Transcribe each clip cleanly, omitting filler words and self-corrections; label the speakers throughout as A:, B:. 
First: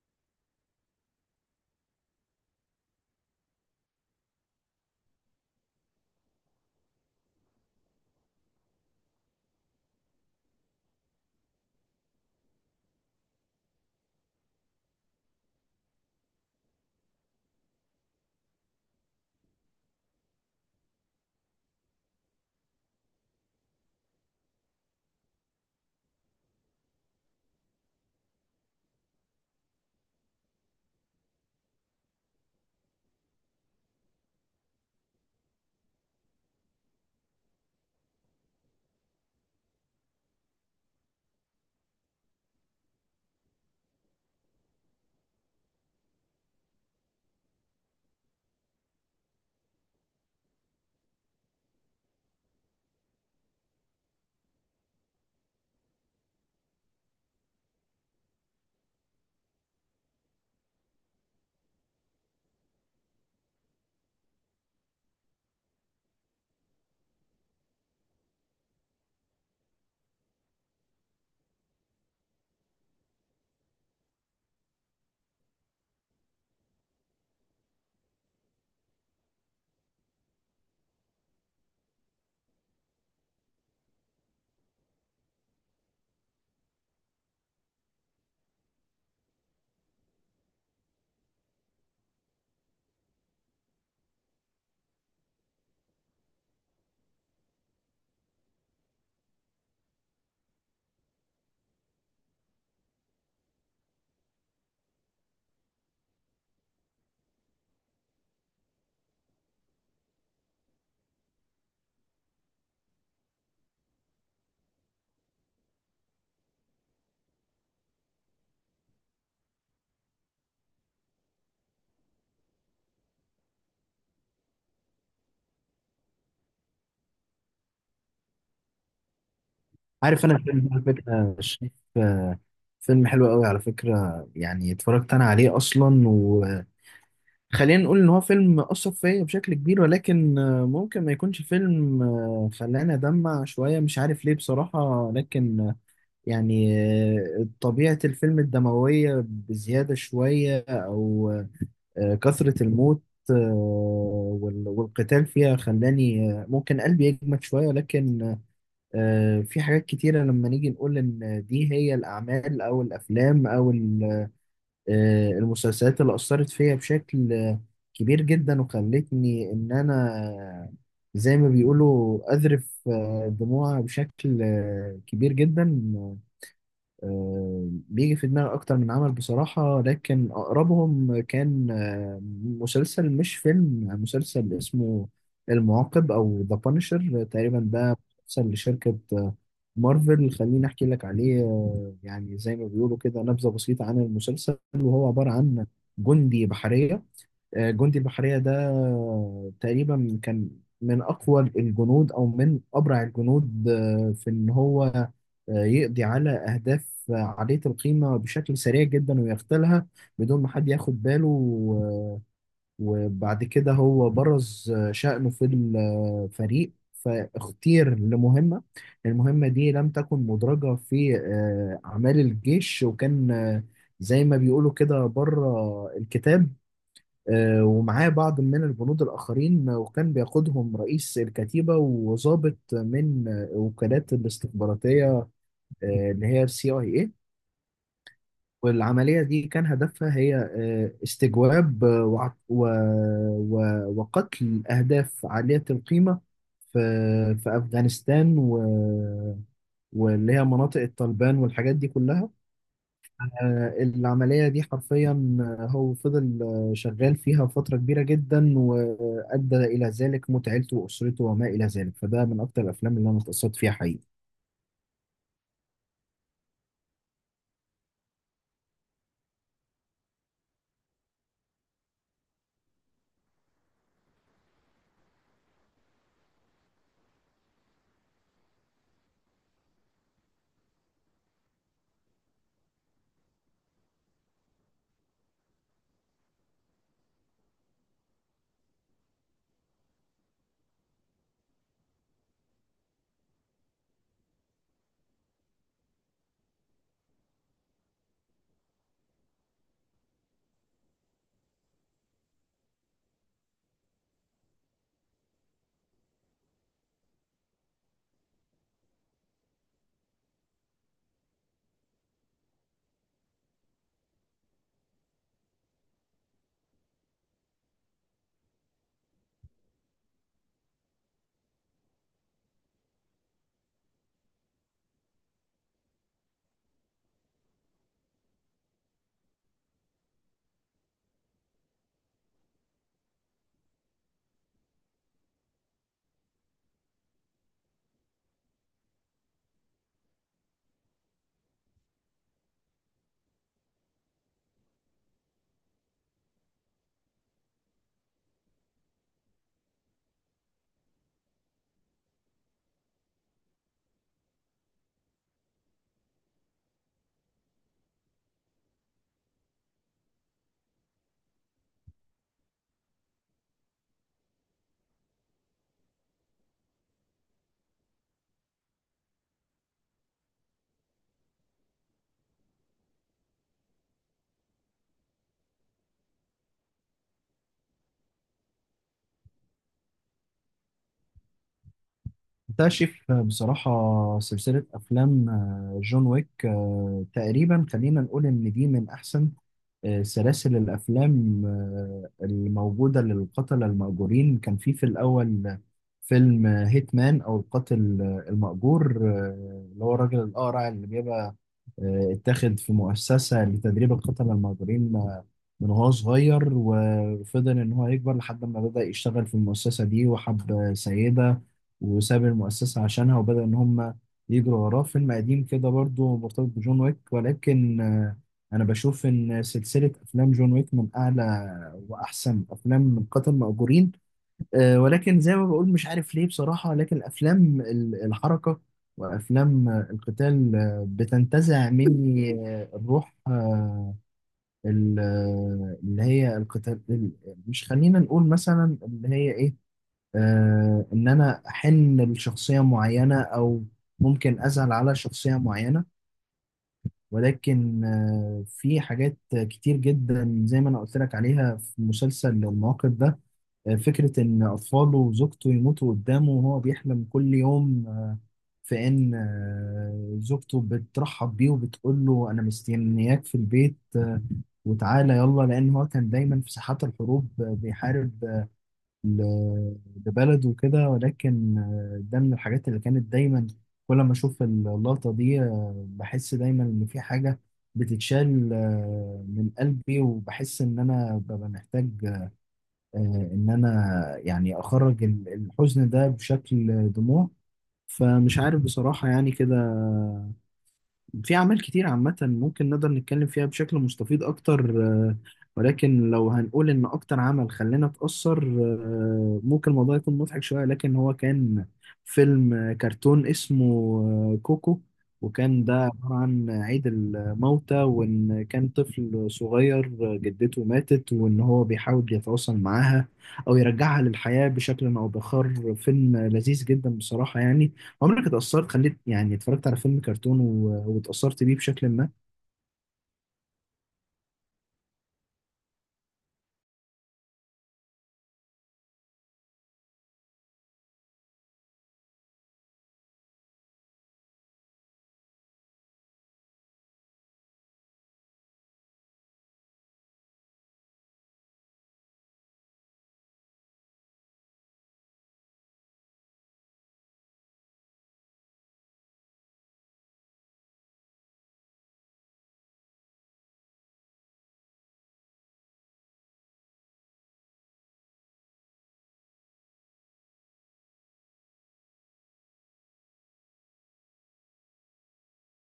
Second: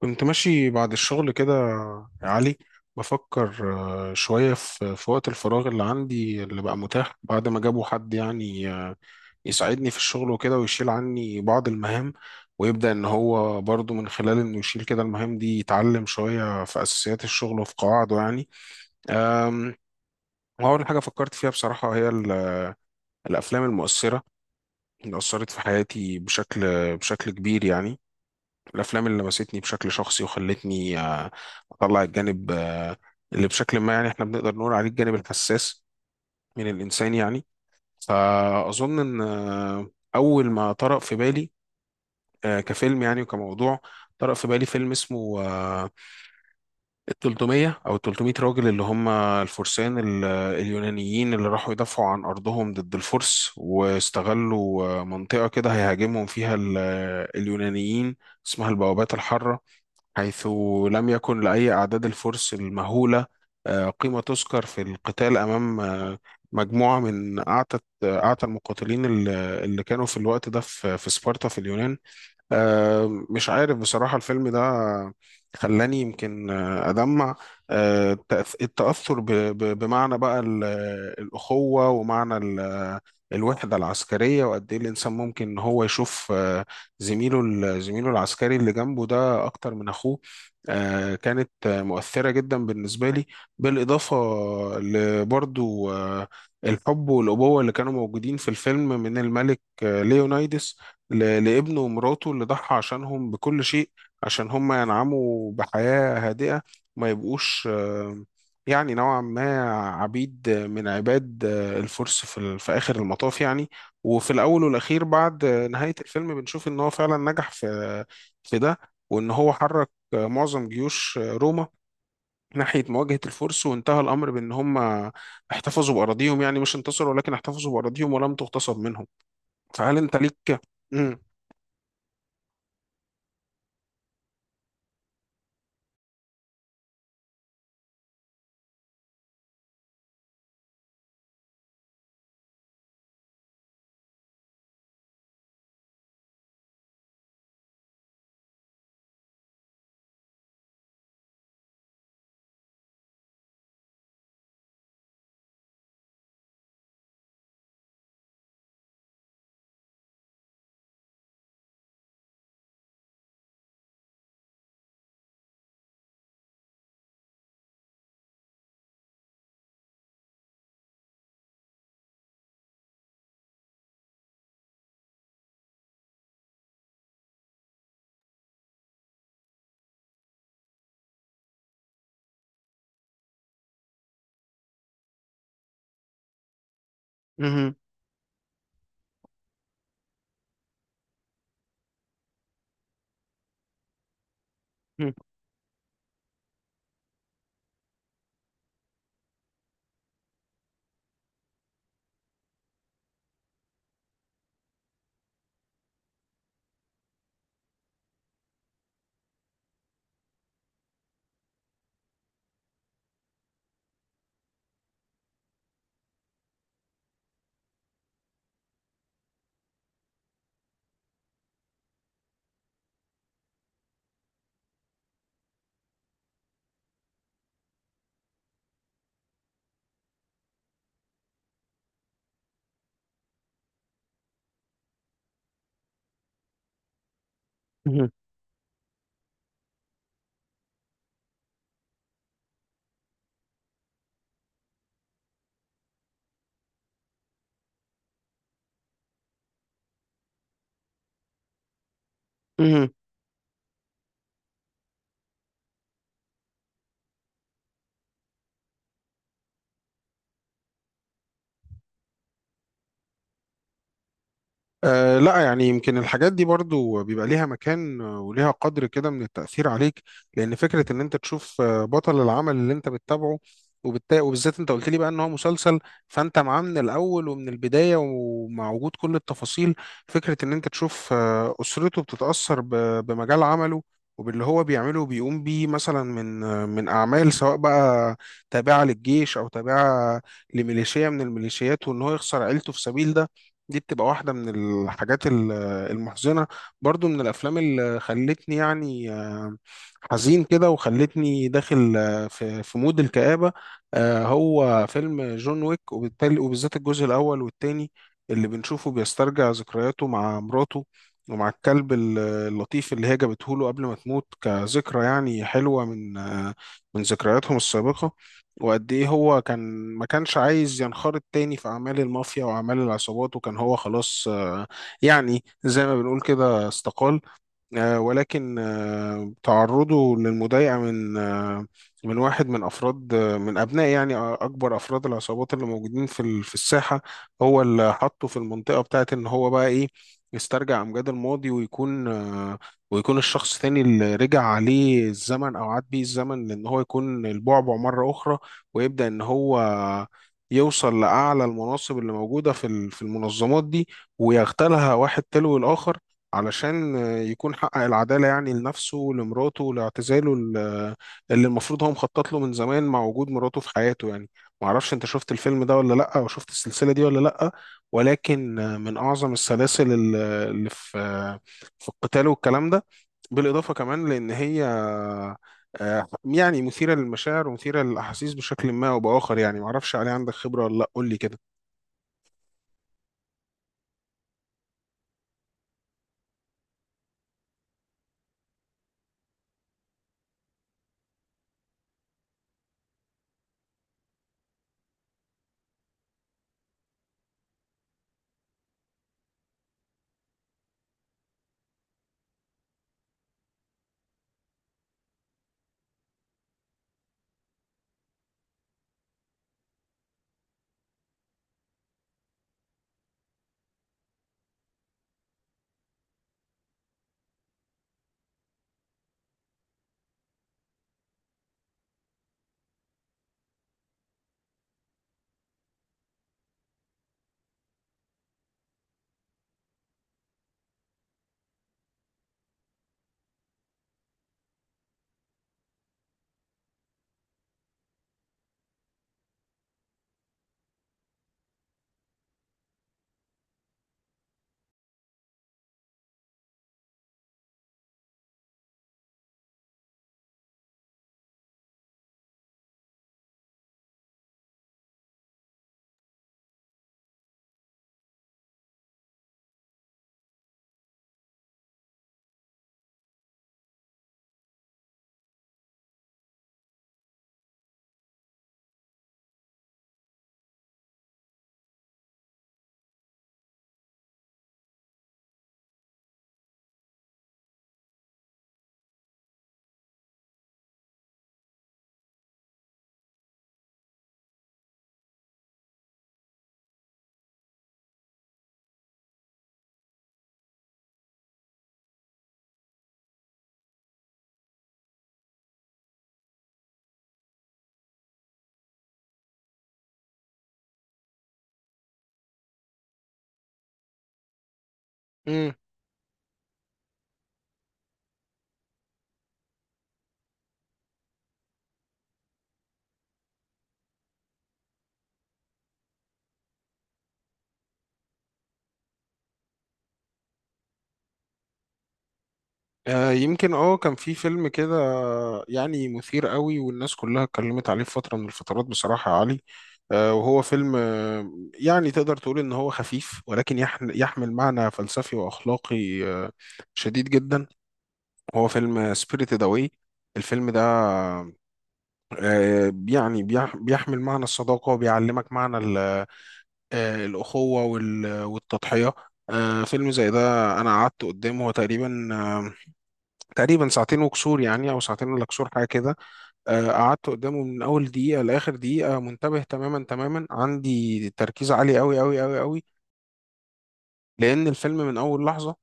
A: كنت ماشي بعد الشغل كده يا علي. بفكر شوية في وقت الفراغ اللي عندي اللي بقى متاح بعد ما جابوا حد يعني يساعدني في الشغل وكده ويشيل عني بعض المهام، ويبدأ إن هو برضو من خلال إنه يشيل كده المهام دي يتعلم شوية في أساسيات الشغل وفي قواعده يعني. أم، وأول حاجة فكرت فيها بصراحة هي الأفلام المؤثرة اللي أثرت في حياتي بشكل كبير يعني، الافلام اللي لمستني بشكل شخصي وخلتني اطلع الجانب اللي بشكل ما، يعني احنا بنقدر نقول عليه الجانب الحساس من الانسان يعني. فاظن ان اول ما طرأ في بالي كفيلم يعني وكموضوع، طرأ في بالي فيلم اسمه ال 300 او ال 300 راجل اللي هم الفرسان اليونانيين اللي راحوا يدافعوا عن ارضهم ضد الفرس، واستغلوا منطقة كده هيهاجمهم فيها اليونانيين، اسمها البوابات الحارة، حيث لم يكن لأي أعداد الفرس المهولة قيمة تذكر في القتال أمام مجموعة من أعتى المقاتلين اللي كانوا في الوقت ده في سبارتا في اليونان. مش عارف بصراحة الفيلم ده خلاني يمكن أدمع. التأثر بمعنى بقى الأخوة ومعنى الوحدة العسكرية، وقد إيه الإنسان ممكن إن هو يشوف زميله زميله العسكري اللي جنبه ده أكتر من أخوه. كانت مؤثرة جدا بالنسبة لي. بالإضافة لبرضو الحب والأبوة اللي كانوا موجودين في الفيلم من الملك ليونايدس لابنه ومراته اللي ضحى عشانهم بكل شيء عشان هم ينعموا بحياة هادئة، ما يبقوش يعني نوعا ما عبيد من عباد الفرس في في آخر المطاف يعني. وفي الأول والأخير بعد نهاية الفيلم بنشوف إن هو فعلا نجح في ده، وإن هو حرك معظم جيوش روما ناحية مواجهة الفرس، وانتهى الأمر بإن هم احتفظوا بأراضيهم، يعني مش انتصروا ولكن احتفظوا بأراضيهم ولم تغتصب منهم. فهل أنت
B: عارف انا الفيلم
A: ليك
B: ده على فكره شايف آه، فيلم حلو قوي على فكره. يعني اتفرجت انا عليه اصلا، وخلينا نقول ان هو فيلم اثر فيا بشكل كبير، ولكن ممكن ما يكونش فيلم خلاني ادمع شويه. مش عارف ليه بصراحه، لكن يعني طبيعه الفيلم الدمويه بزياده شويه، او كثره الموت آه، والقتال فيها خلاني ممكن قلبي يجمد شويه. لكن في حاجات كتيرة لما نيجي نقول إن دي هي الأعمال أو الأفلام أو المسلسلات اللي أثرت فيا بشكل كبير جدا، وخلتني إن أنا زي ما بيقولوا أذرف دموع بشكل كبير جدا. بيجي في دماغي أكتر من عمل بصراحة، لكن أقربهم كان مسلسل، مش فيلم، مسلسل اسمه المعاقب أو ذا بانشر تقريبا.
A: مم.
B: ده مسلسل لشركة مارفل. خليني أحكي لك عليه يعني زي ما بيقولوا كده، نبذة بسيطة عن المسلسل. وهو
A: مم.
B: عبارة عن جندي بحرية. جندي البحرية ده تقريبا كان من أقوى الجنود أو من أبرع الجنود في إن هو يقضي على أهداف عالية القيمة بشكل سريع جدا ويغتالها بدون ما حد ياخد باله وبعد كده هو برز شأنه في الفريق، فاختير لمهمة. المهمة دي لم تكن مدرجة في أعمال الجيش، وكان زي ما بيقولوا كده بره الكتاب. ومعاه بعض من البنود الآخرين، وكان بيقودهم رئيس الكتيبة وضابط من وكالات الاستخباراتية اللي هي السي اي اي.
A: مم.
B: والعملية دي كان هدفها هي استجواب و... وقتل أهداف عالية القيمة في أفغانستان واللي هي مناطق الطالبان والحاجات دي كلها.
A: مم.
B: العملية دي حرفيا هو فضل شغال فيها فترة كبيرة جدا، وأدى إلى ذلك موت عيلته وأسرته وما إلى ذلك. فده من أكتر الأفلام اللي أنا اتأثرت فيها حقيقي.
A: آه لا، يعني يمكن الحاجات دي برضو بيبقى ليها مكان وليها قدر كده من التأثير عليك، لأن فكرة إن أنت تشوف بطل العمل اللي أنت بتتابعه، وبالتالي وبالذات أنت قلت لي بقى إن هو مسلسل، فأنت معاه من الأول ومن البداية ومع وجود كل التفاصيل. فكرة إن أنت تشوف أسرته بتتأثر بمجال عمله وباللي هو بيعمله وبيقوم بيه مثلا من من أعمال سواء بقى تابعة للجيش أو تابعة لميليشيا من الميليشيات، وإن هو يخسر عيلته في سبيل ده، دي بتبقى واحدة من الحاجات المحزنة. برضو من الأفلام اللي خلتني يعني حزين كده وخلتني داخل في مود الكآبة هو فيلم جون ويك، وبالتالي وبالذات الجزء الأول والتاني اللي بنشوفه بيسترجع ذكرياته مع مراته ومع الكلب اللطيف اللي هي جابته له قبل ما تموت، كذكرى يعني حلوة من من ذكرياتهم السابقة. وقد ايه هو كان ما كانش عايز ينخرط تاني في اعمال المافيا واعمال العصابات، وكان هو خلاص يعني زي ما بنقول كده استقال. ولكن تعرضه للمضايقة من من واحد من أفراد من أبناء يعني أكبر أفراد العصابات اللي موجودين في في الساحة، هو اللي حطه في المنطقة بتاعت إن هو بقى إيه يسترجع أمجاد الماضي ويكون ويكون الشخص تاني اللي رجع عليه الزمن أو عاد بيه الزمن لأن هو يكون البعبع مرة أخرى. ويبدأ إن هو يوصل لأعلى المناصب اللي موجودة في في المنظمات دي ويغتالها واحد تلو الآخر، علشان يكون حقق العدالة يعني لنفسه ولمراته ولاعتزاله اللي المفروض هو مخطط له من زمان مع وجود مراته في حياته يعني. معرفش انت شفت الفيلم ده ولا لأ، وشفت السلسلة دي ولا لأ، ولكن من أعظم السلاسل اللي في في القتال والكلام ده. بالإضافة كمان لأن هي يعني مثيرة للمشاعر ومثيرة للأحاسيس بشكل ما أو بآخر يعني. معرفش عليه عندك خبرة ولا لأ، قول لي كده.
B: بكتشف بصراحة سلسلة أفلام جون ويك تقريبا. خلينا نقول إن دي من أحسن سلاسل الأفلام الموجودة للقتلة المأجورين. كان في الأول فيلم هيتمان، أو القاتل المأجور، اللي هو الراجل الأقرع اللي بيبقى اتاخد في مؤسسة لتدريب القتلة المأجورين من وهو صغير، وفضل إن هو يكبر لحد ما بدأ يشتغل في المؤسسة دي، وحب سيدة، وساب المؤسسة عشانها، وبدأ إن هم يجروا وراه. فيلم قديم كده برضه مرتبط بجون ويك، ولكن أنا بشوف إن سلسلة أفلام جون ويك من أعلى وأحسن أفلام قتل مأجورين. ولكن زي ما بقول مش عارف ليه بصراحة، لكن أفلام الحركة وأفلام القتال بتنتزع مني الروح اللي هي القتال مش، خلينا نقول مثلا اللي هي إيه. إن أنا أحن لشخصية معينة، أو ممكن أزعل على شخصية معينة. ولكن في حاجات كتير جدا زي ما أنا قلت لك عليها في مسلسل المواقف ده. فكرة إن أطفاله وزوجته يموتوا قدامه، وهو بيحلم كل يوم في إن زوجته بترحب بيه وبتقول له أنا مستنياك في البيت وتعالى يلا، لأن هو كان دايما في ساحات الحروب بيحارب ل- لبلده وكده. ولكن ده من الحاجات اللي كانت دايما كل ما أشوف اللقطة دي بحس دايما إن في حاجة بتتشال من قلبي، وبحس إن أنا ببقى محتاج آه، ان انا يعني اخرج الحزن ده بشكل دموع. فمش عارف بصراحة يعني كده. في أعمال كتير عامة ممكن نقدر نتكلم فيها بشكل مستفيض أكتر، ولكن لو هنقول إن أكتر عمل خلانا نتأثر ممكن الموضوع يكون مضحك شوية، لكن هو كان فيلم كرتون اسمه كوكو. وكان ده عبارة عن عيد الموتى، وإن كان طفل صغير جدته ماتت، وإن هو بيحاول يتواصل معاها أو يرجعها للحياة بشكل أو بآخر. فيلم لذيذ جدا بصراحة يعني. عمرك اتأثرت، خليت يعني اتفرجت على فيلم كرتون واتأثرت بيه بشكل ما؟
A: يمكن اه كان في فيلم كده يعني مثير قوي والناس كلها اتكلمت عليه في فترة من الفترات بصراحة يا علي. وهو فيلم يعني تقدر تقول ان هو خفيف ولكن يحمل معنى فلسفي واخلاقي شديد جدا. هو فيلم سبيريتد اواي. الفيلم ده يعني بيحمل معنى الصداقة وبيعلمك معنى الأخوة والتضحية. فيلم زي ده أنا قعدت قدامه هو تقريبا ساعتين وكسور، يعني او ساعتين ولا كسور حاجه كده. قعدت قدامه من اول دقيقه لاخر دقيقه منتبه تماما، عندي تركيز عالي قوي، لان الفيلم من اول لحظه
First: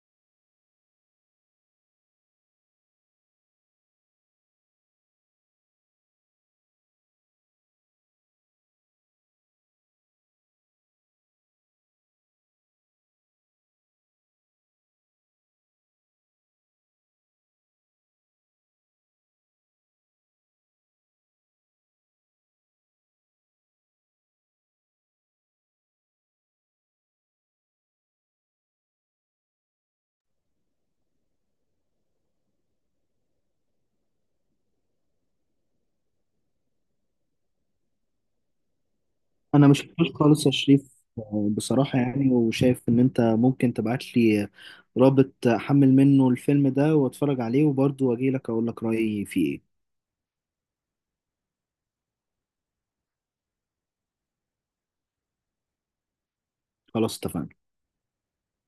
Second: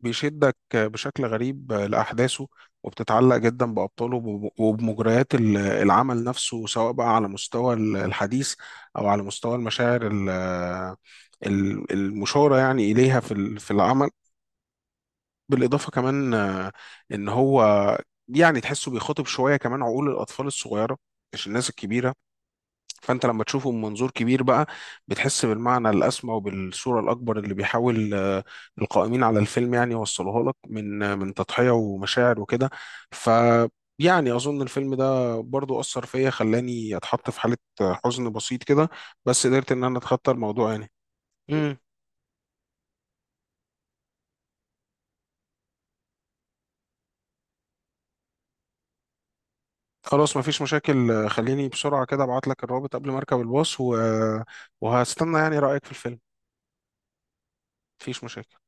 A: بيشدك بشكل غريب لاحداثه، وبتتعلق جدا بابطاله وبمجريات العمل نفسه، سواء بقى على مستوى الحديث او على مستوى المشاعر المشاره يعني اليها في في العمل. بالإضافة كمان إن هو يعني تحسه بيخاطب شوية كمان عقول الأطفال الصغيرة، مش الناس الكبيرة. فأنت لما تشوفه من منظور كبير بقى بتحس بالمعنى الأسمى وبالصورة الأكبر اللي بيحاول القائمين على الفيلم يعني يوصلوها لك من من تضحية ومشاعر وكده. ف يعني أظن الفيلم ده برضو أثر فيا، خلاني أتحط في حالة حزن بسيط كده، بس
B: انا
A: قدرت
B: مش
A: إن أنا
B: كتير
A: أتخطى
B: خالص يا
A: الموضوع يعني.
B: شريف. بصراحة يعني، وشايف ان انت ممكن تبعت لي رابط احمل منه الفيلم ده واتفرج عليه، وبرضه واجي لك اقول لك رأيي فيه ايه.
A: خلاص مفيش مشاكل، خليني بسرعة كده ابعت لك الرابط قبل ما اركب الباص وهستنى يعني رأيك في الفيلم.
B: خلاص اتفقنا.
A: مفيش مشاكل.